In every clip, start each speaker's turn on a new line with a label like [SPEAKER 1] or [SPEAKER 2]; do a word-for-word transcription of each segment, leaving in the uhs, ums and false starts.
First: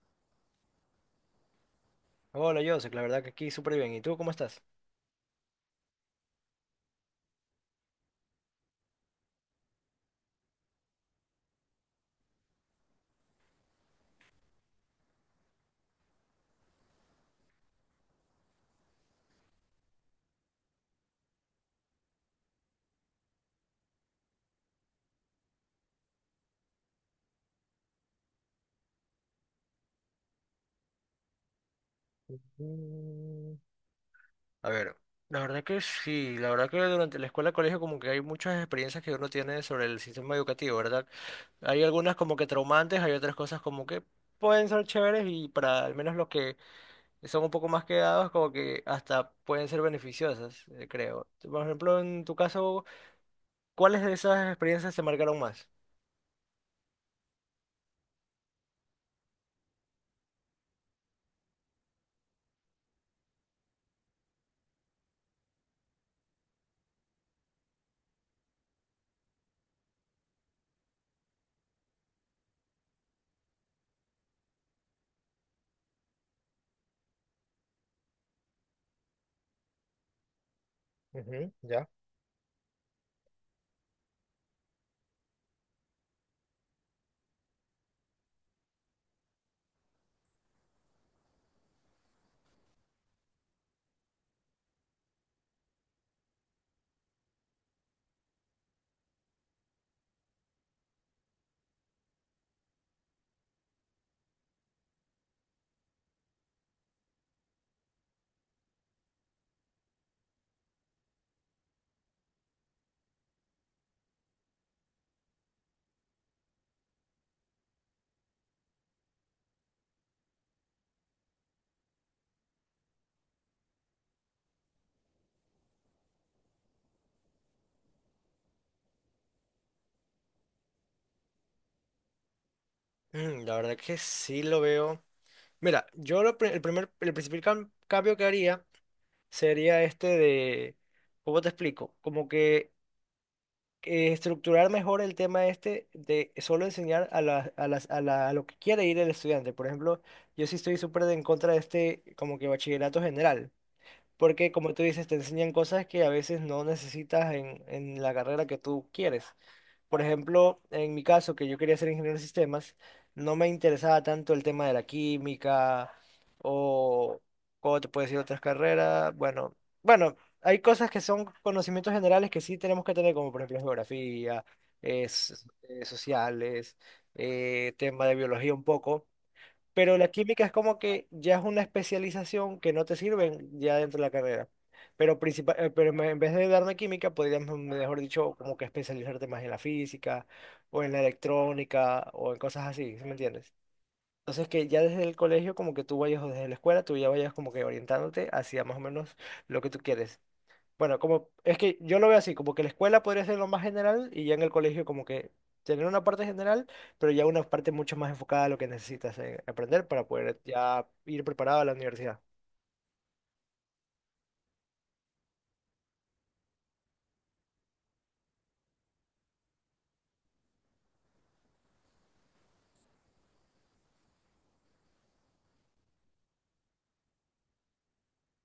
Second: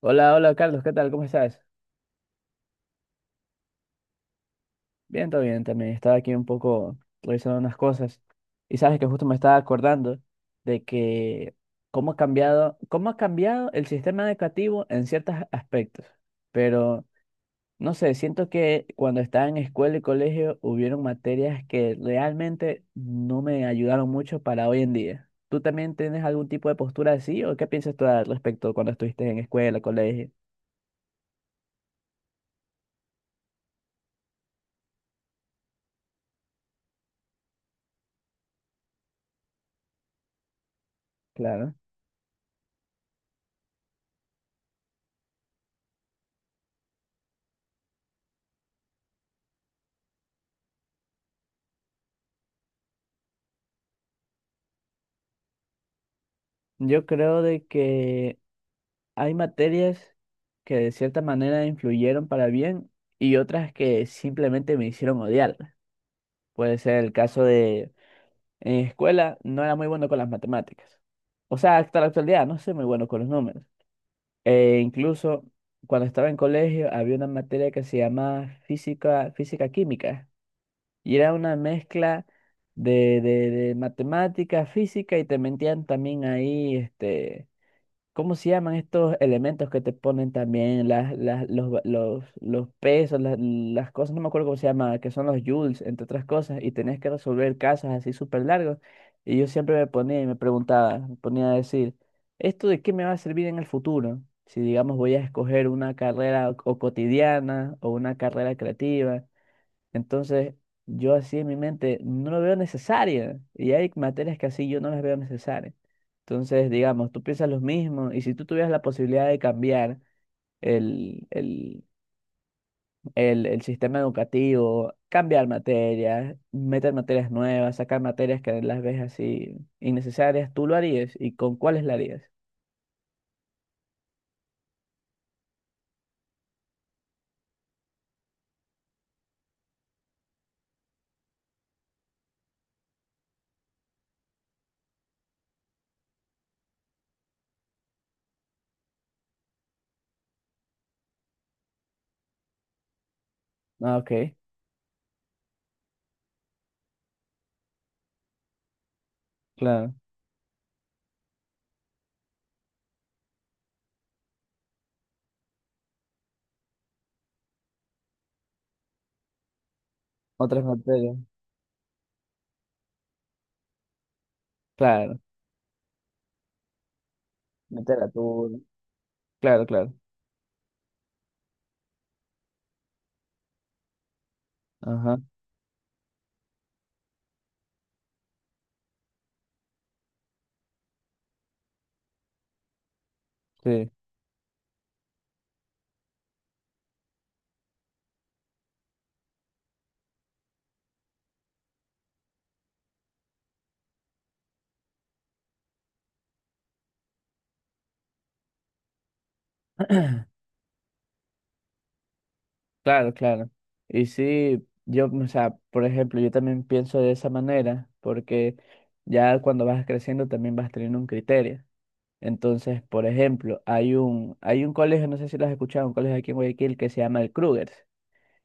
[SPEAKER 1] Hola, hola Carlos, ¿qué tal? ¿Cómo estás?
[SPEAKER 2] Hola, Joseph, la verdad que aquí súper bien. ¿Y tú cómo estás?
[SPEAKER 1] Bien, todo bien también. Estaba aquí un poco revisando unas cosas y sabes que justo me estaba acordando de que cómo ha cambiado, cómo ha cambiado el sistema educativo en ciertos aspectos. Pero no sé, siento que cuando estaba en escuela y colegio hubieron materias que realmente no me ayudaron mucho para hoy en día. ¿Tú también tienes algún tipo de postura así o qué piensas tú al respecto cuando estuviste en escuela, colegio?
[SPEAKER 2] Mm, A ver, la verdad que sí, la verdad que durante la escuela, colegio, como que hay muchas experiencias que uno tiene sobre el sistema educativo, ¿verdad?
[SPEAKER 1] Claro.
[SPEAKER 2] Hay algunas como que traumantes, hay otras cosas como que pueden ser chéveres y para al menos los que son un poco más quedados, como que hasta pueden ser beneficiosas, eh, creo. Por ejemplo, en tu caso, ¿cuáles de esas experiencias te marcaron más?
[SPEAKER 1] Yo creo de que hay materias que de cierta manera influyeron para bien y otras que simplemente me hicieron odiarlas. Puede ser el caso de en escuela no era muy bueno con las matemáticas. O sea, hasta la actualidad no soy muy bueno con los números. E incluso cuando estaba en colegio había una materia que se llamaba física, física química y era
[SPEAKER 2] Ujú,
[SPEAKER 1] una
[SPEAKER 2] ya.
[SPEAKER 1] mezcla de, de, de matemática, física y te mentían también ahí este ¿Cómo se llaman estos elementos que te ponen también las, las, los, va- los, los pesos, las, las cosas? No me acuerdo cómo se llama, que son los joules, entre otras cosas, y tenés que resolver casos así súper largos. Y yo siempre me ponía y me preguntaba, me ponía a decir, ¿esto de qué me va a servir en el futuro? Si, digamos, voy a escoger una carrera o o cotidiana o una carrera creativa. Entonces, yo así en mi mente no lo veo necesaria y hay materias que así yo no las veo necesarias. Entonces, digamos, tú piensas lo mismo y si tú tuvieras la posibilidad de cambiar el, el, el, el sistema educativo, cambiar materias, meter materias nuevas, sacar materias que las ves así innecesarias, ¿tú lo harías? ¿Y con cuáles lo harías?
[SPEAKER 2] Mm, la verdad que sí lo veo. Mira, yo lo pri- el primer, el principal cam- cambio que haría sería este de, ¿cómo te explico? Como que eh, estructurar mejor el tema este de solo enseñar a la- a las, a la- a lo que quiere ir el estudiante. Por ejemplo, yo sí estoy súper en contra de este como que bachillerato general,
[SPEAKER 1] Ah, ok,
[SPEAKER 2] porque como tú dices, te enseñan cosas que a veces no necesitas en, en la carrera que tú quieres.
[SPEAKER 1] claro.
[SPEAKER 2] Por ejemplo, en mi caso, que yo quería ser ingeniero de sistemas, no me interesaba tanto el tema de la química o cómo te puedes decir otras carreras. Bueno, bueno, hay
[SPEAKER 1] Otras
[SPEAKER 2] cosas que
[SPEAKER 1] materias,
[SPEAKER 2] son conocimientos generales que sí tenemos que tener, como por ejemplo geografía, eh,
[SPEAKER 1] claro.
[SPEAKER 2] s- eh, sociales, eh, tema de biología
[SPEAKER 1] Literatura,
[SPEAKER 2] un poco.
[SPEAKER 1] claro, claro.
[SPEAKER 2] Pero la química es como que ya es una especialización que no te sirven ya dentro de la carrera.
[SPEAKER 1] Ajá,
[SPEAKER 2] Pero, principal, eh, pero en vez de darme química, podrías, mm, mejor dicho, como que especializarte más en la física o en la electrónica o en cosas así, ¿sí me entiendes?
[SPEAKER 1] sí.
[SPEAKER 2] Entonces que ya desde el colegio, como que tú vayas o desde la escuela, tú ya vayas como que orientándote hacia más o menos lo que tú quieres. Bueno, como es que yo lo veo así, como que la escuela podría ser lo más general y ya en el colegio como que tener una parte general, pero ya una parte mucho más enfocada a lo que necesitas eh, aprender para poder ya ir preparado a la universidad.
[SPEAKER 1] Claro, claro. Y sí, yo, o sea, por ejemplo, yo también pienso de esa manera, porque ya cuando vas creciendo también vas teniendo un criterio. Entonces, por ejemplo, hay un, hay un colegio, no sé si lo has escuchado, un colegio aquí en Guayaquil que se llama el Krugers.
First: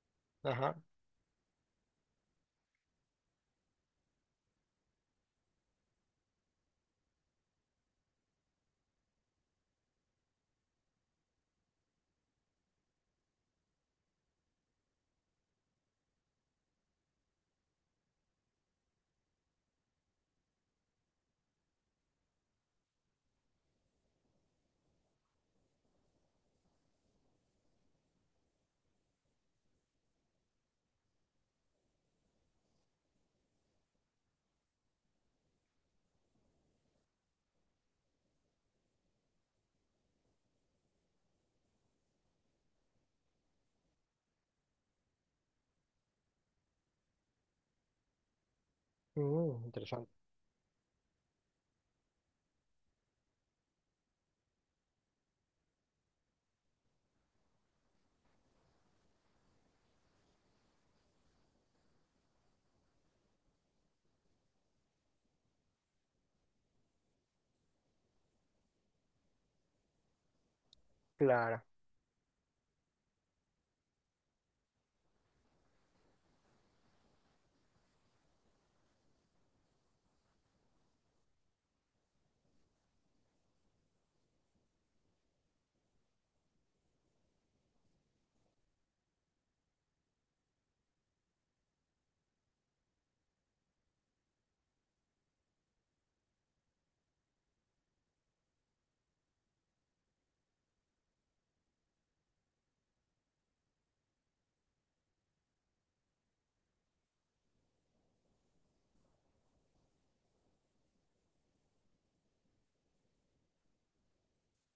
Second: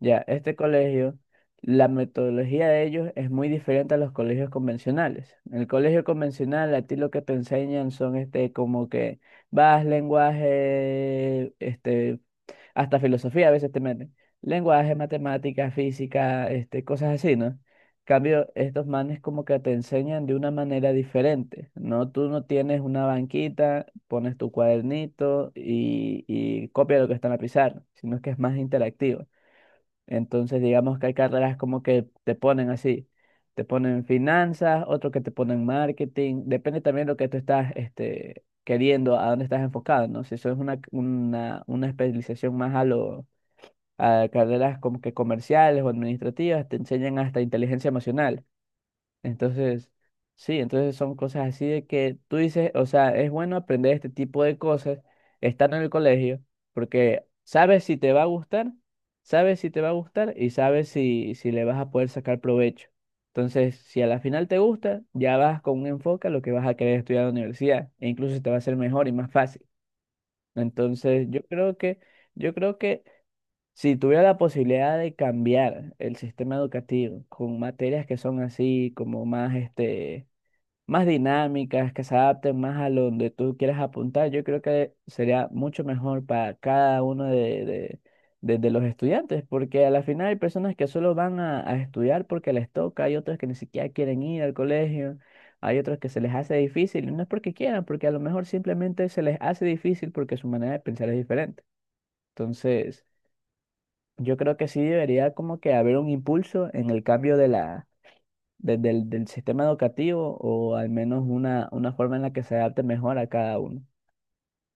[SPEAKER 1] Ya, este
[SPEAKER 2] Ajá.
[SPEAKER 1] colegio, la metodología de ellos es muy diferente a los colegios convencionales. En el colegio convencional, a ti lo que te enseñan son este, como que vas, lenguaje, este, hasta filosofía a veces te meten. Lenguaje, matemáticas física, este, cosas así, ¿no? Cambio, estos manes como que te enseñan de una manera diferente, ¿no? Tú no tienes una banquita, pones tu cuadernito y, y copia lo que está en la pizarra, sino que es más interactivo. Entonces, digamos que hay carreras como que te ponen así, te ponen finanzas, otro que te ponen marketing, depende también de lo que tú estás este, queriendo, a dónde estás enfocado, ¿no? Si eso es una, una, una especialización más a lo, a carreras como que comerciales o administrativas, te enseñan hasta inteligencia emocional.
[SPEAKER 2] Mm,
[SPEAKER 1] Entonces,
[SPEAKER 2] interesante.
[SPEAKER 1] sí, entonces son cosas así de que tú dices, o sea, es bueno aprender este tipo de cosas, estar en el colegio, porque sabes si te va a gustar, sabes si te va a gustar y sabes si, si le vas a poder sacar provecho. Entonces, si a la final te gusta, ya vas con un enfoque a lo que vas a querer estudiar en la universidad, e incluso te va a ser mejor y más fácil. Entonces, yo
[SPEAKER 2] Claro.
[SPEAKER 1] creo que, yo creo que si tuviera la posibilidad de cambiar el sistema educativo con materias que son así, como más, este, más dinámicas, que se adapten más a lo donde tú quieras apuntar, yo creo que sería mucho mejor para cada uno de, de- de- de los estudiantes, porque a la final hay personas que solo van a, a estudiar porque les toca, hay otros que ni siquiera quieren ir al colegio, hay otros que se les hace difícil, y no es porque quieran, porque a lo mejor simplemente se les hace difícil porque su manera de pensar es diferente. Entonces, yo creo que sí debería como que haber un impulso en el cambio de la, de- del, del sistema educativo o al menos una, una forma en la que se adapte mejor a cada uno.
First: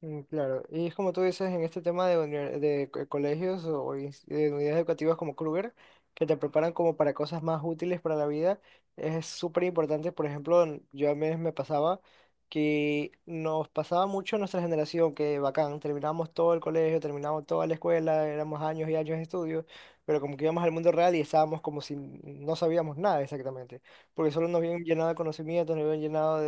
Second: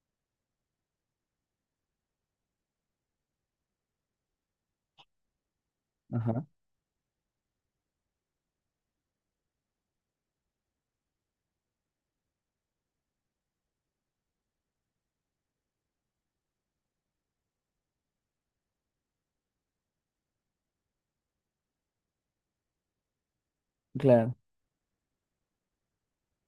[SPEAKER 2] Mm, claro, y es como tú dices en este tema de, uni- de co- colegios o o ins- de unidades educativas como Kruger, que te
[SPEAKER 1] Ajá,
[SPEAKER 2] preparan como para cosas más útiles para la vida, es súper importante. Por ejemplo, en- yo a mí me pasaba, que nos pasaba mucho en nuestra generación, que bacán, terminamos todo el colegio, terminamos toda la escuela, éramos años y años de estudio, pero como que íbamos al mundo real y estábamos como si no sabíamos nada exactamente, porque
[SPEAKER 1] claro,
[SPEAKER 2] solo nos habían llenado de conocimientos, nos habían llenado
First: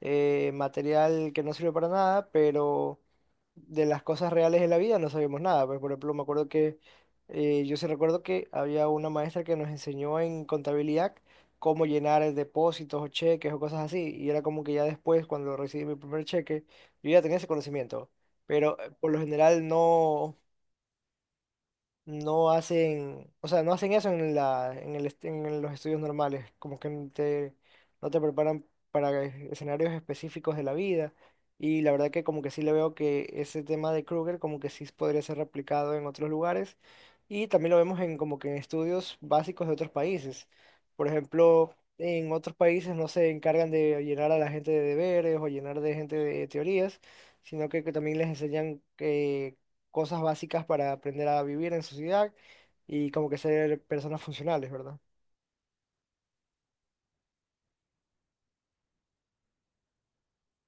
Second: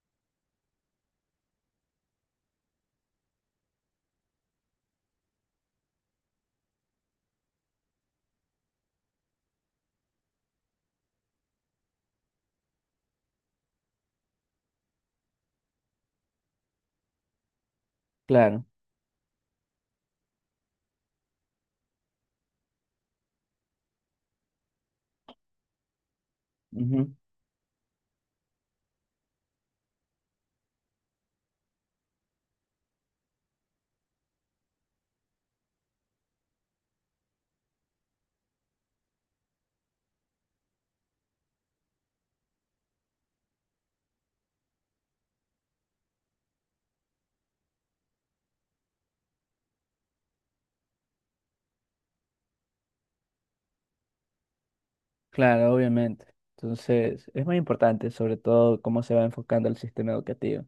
[SPEAKER 2] eh, material que no sirve para nada, pero de las cosas reales de la vida no sabemos nada. Pues, por ejemplo, me acuerdo que eh, yo sí recuerdo que había una maestra que nos enseñó en contabilidad cómo llenar eh, depósitos o cheques o cosas así, y era como que ya después, cuando recibí mi primer cheque, yo ya tenía ese conocimiento,
[SPEAKER 1] claro,
[SPEAKER 2] pero eh, por lo general no no hacen, o sea, no hacen eso en la, en el, est- en los estudios normales, como que no
[SPEAKER 1] ujú,
[SPEAKER 2] te, no te preparan para e- escenarios específicos de la vida. Y la verdad que como que sí le veo que ese tema de Kruger como que sí podría ser replicado en otros lugares. Y también lo vemos en como que en estudios básicos de otros países. Por ejemplo, en otros países no se encargan de llenar a la gente de deberes o llenar de gente de teorías, sino que, que también les enseñan cosas básicas para aprender a vivir en sociedad y como que ser personas funcionales, ¿verdad?
[SPEAKER 1] claro, obviamente. Entonces, es muy importante sobre todo cómo se va enfocando el sistema educativo,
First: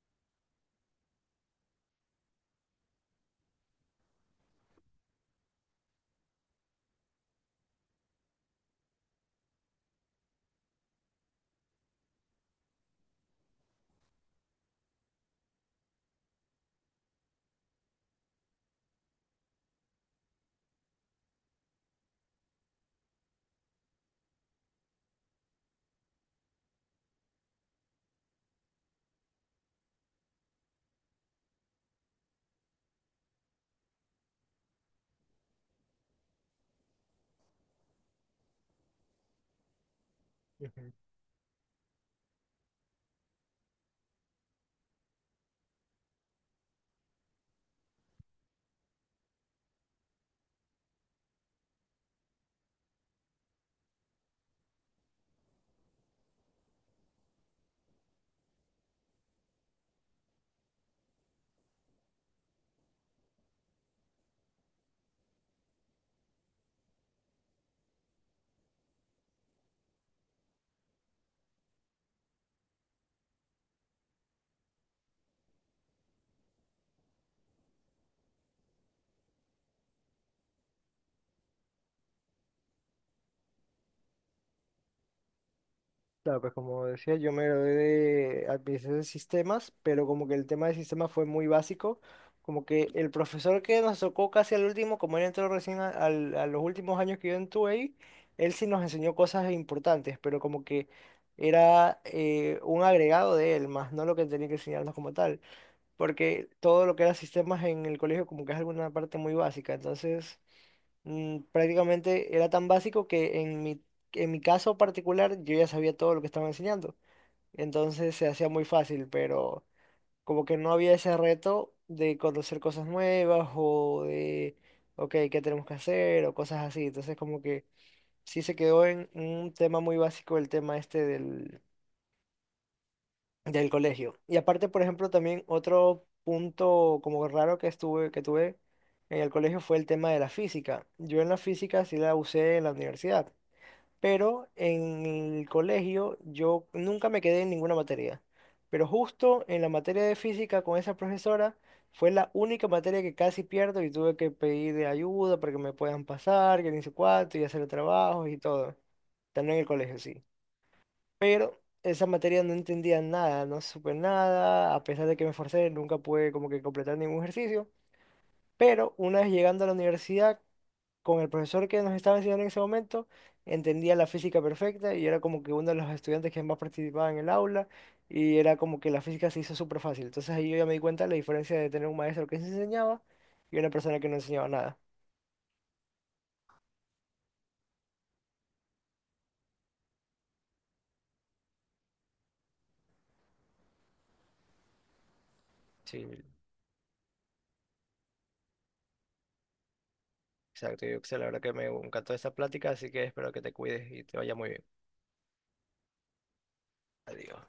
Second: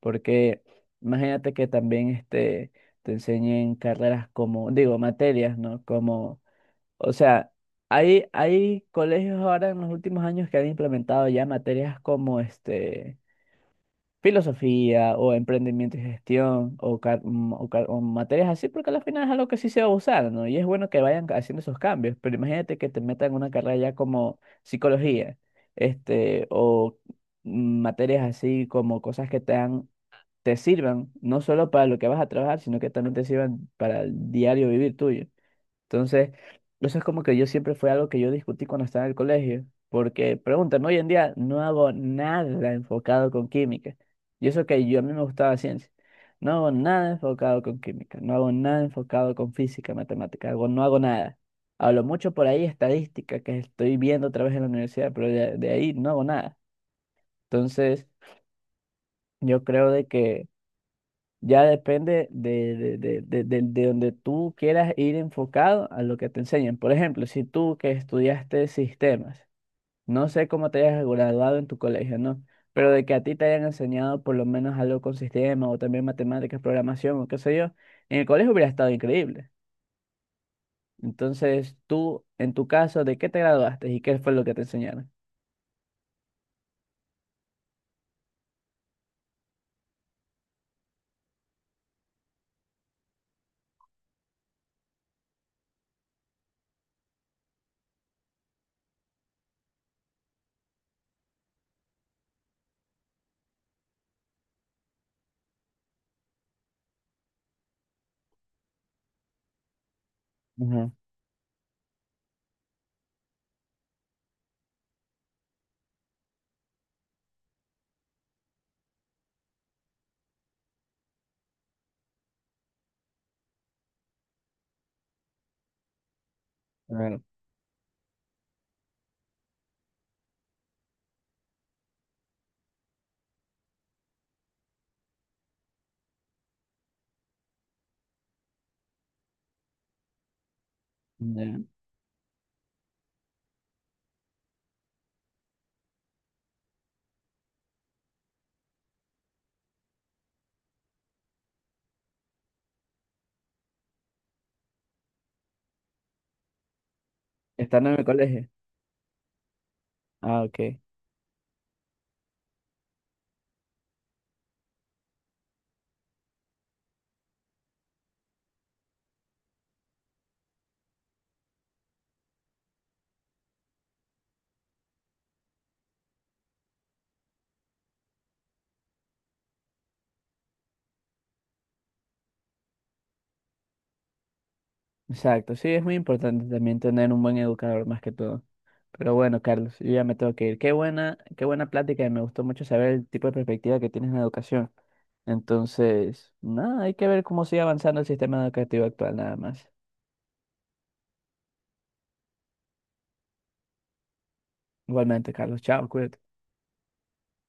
[SPEAKER 1] porque imagínate que también este, te enseñen carreras como, digo, materias, ¿no? Como o sea, hay, hay colegios ahora en los últimos años que han implementado ya materias como este, filosofía o emprendimiento y gestión o, car- mm, o car- o materias así, porque al final es algo que sí se va a usar, ¿no? Y es bueno que vayan haciendo esos cambios, pero imagínate que te metan en una carrera ya como psicología, este, o mm, materias así como cosas que te dan, te sirvan, no solo para lo que vas a trabajar, sino que también te sirvan para el diario vivir tuyo. Entonces, eso es como que yo siempre fue algo que yo discutí cuando estaba en el colegio, porque pregúntame,
[SPEAKER 2] Ujú.
[SPEAKER 1] hoy en día no hago nada enfocado con química. Y eso que yo a mí me gustaba ciencia. No hago nada enfocado con química, no hago nada enfocado con física, matemática, hago- no hago nada. Hablo mucho por ahí estadística que estoy viendo otra vez en la universidad, pero de, de ahí no hago nada. Entonces, yo creo de que ya depende de, de, de, de, de- de donde tú quieras ir enfocado a lo que te enseñan. Por ejemplo, si tú que estudiaste sistemas, no sé cómo te hayas graduado en tu colegio, ¿no? Pero de que a ti te hayan enseñado por lo menos algo con sistemas o también matemáticas, programación o qué sé yo, en el colegio hubiera estado increíble. Entonces, tú, en tu caso, ¿de qué te graduaste y qué fue lo que te enseñaron?
[SPEAKER 2] Claro, pues como decía, yo me gradué de administración de sistemas, pero como que el tema de sistemas fue muy básico, como que el profesor que nos tocó casi al último, como él entró recién a, al- a los últimos años que yo estuve ahí, él sí nos enseñó cosas importantes, pero como que era eh, un agregado de él, más no lo que tenía que enseñarnos como tal, porque todo lo que era sistemas en el colegio como que es alguna parte muy básica. Entonces
[SPEAKER 1] Ujú,
[SPEAKER 2] mm, prácticamente era tan básico que en mi, en mi caso particular yo ya sabía todo lo que estaban enseñando, entonces se hacía muy fácil, pero como que no había ese reto de conocer cosas nuevas o de, ok, ¿qué tenemos que hacer? O cosas así, entonces
[SPEAKER 1] claro,
[SPEAKER 2] como que sí se quedó en un tema muy básico el tema este del del colegio. Y aparte, por ejemplo, también otro punto como raro que estuve, que tuve en el colegio fue el tema de la física. Yo en la
[SPEAKER 1] ya.
[SPEAKER 2] física sí la usé en la universidad, pero en el colegio yo nunca me quedé en ninguna materia. Pero justo en la materia de física con esa profesora fue la única materia que casi pierdo y tuve que pedir de ayuda para que me puedan pasar, que ni sé cuánto, y hacer
[SPEAKER 1] Estando en el
[SPEAKER 2] trabajos y
[SPEAKER 1] colegio.
[SPEAKER 2] todo. También en el colegio, sí,
[SPEAKER 1] Ah, ok.
[SPEAKER 2] pero esa materia no entendía nada, no supe nada, a pesar de que me esforcé, nunca pude como que completar ningún ejercicio, pero una vez llegando a la universidad, con el profesor que nos estaba enseñando en ese momento, entendía la física perfecta y era como que uno de los estudiantes que más participaba en el aula, y era como que la física se hizo súper fácil. Entonces ahí yo ya me di cuenta de la diferencia de tener un maestro que se enseñaba y una persona que no enseñaba nada.
[SPEAKER 1] Exacto. Sí, es muy importante también tener un buen educador más que todo. Pero bueno, Carlos, yo ya me tengo que ir. Qué buena, qué buena plática y me gustó mucho saber el tipo de perspectiva que tienes en la educación.
[SPEAKER 2] Sí,
[SPEAKER 1] Entonces, nada, hay que ver cómo sigue avanzando el sistema educativo actual, nada más.
[SPEAKER 2] exacto, yo la verdad que me encantó esta plática, así que espero que te cuides y te vaya muy bien.
[SPEAKER 1] Igualmente, Carlos, chao, cuídate.
[SPEAKER 2] Adiós.